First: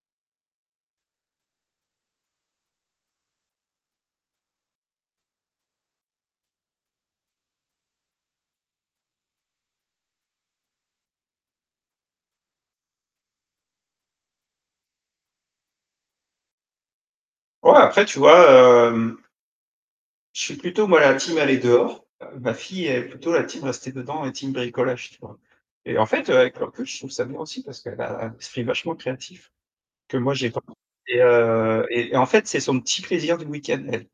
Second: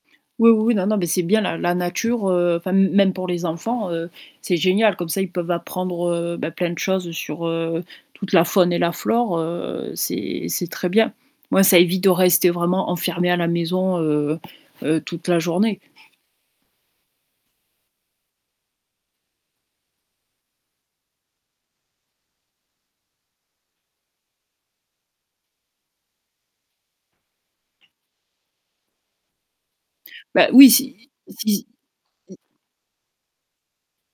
Oui, oui, oui. Non, non, mais c'est bien la la nature, heu, enfin, m même pour les enfants, heu, c'est génial. Comme ça, ils peuvent apprendre, heu, bah, plein de choses sur, heu, toute la faune et la flore, heu, c'est c'est très bien. Ouais, ça évite de rester vraiment enfermé à la maison, heu heu, toute la journée. Ouais, après, tu vois? Hem je suis plutôt, moi, la team aller dehors. Heu, ma fille elle est plutôt la team rester dedans et team bricolage, tu vois? Et en fait, heu, avec le recul, je trouve ça bien aussi, parce qu'elle a un esprit vachement créatif, que moi Bah j'ai pas. oui, si Et si, i heu, et et en fait, c'est son petit plaisir du week-end, elle.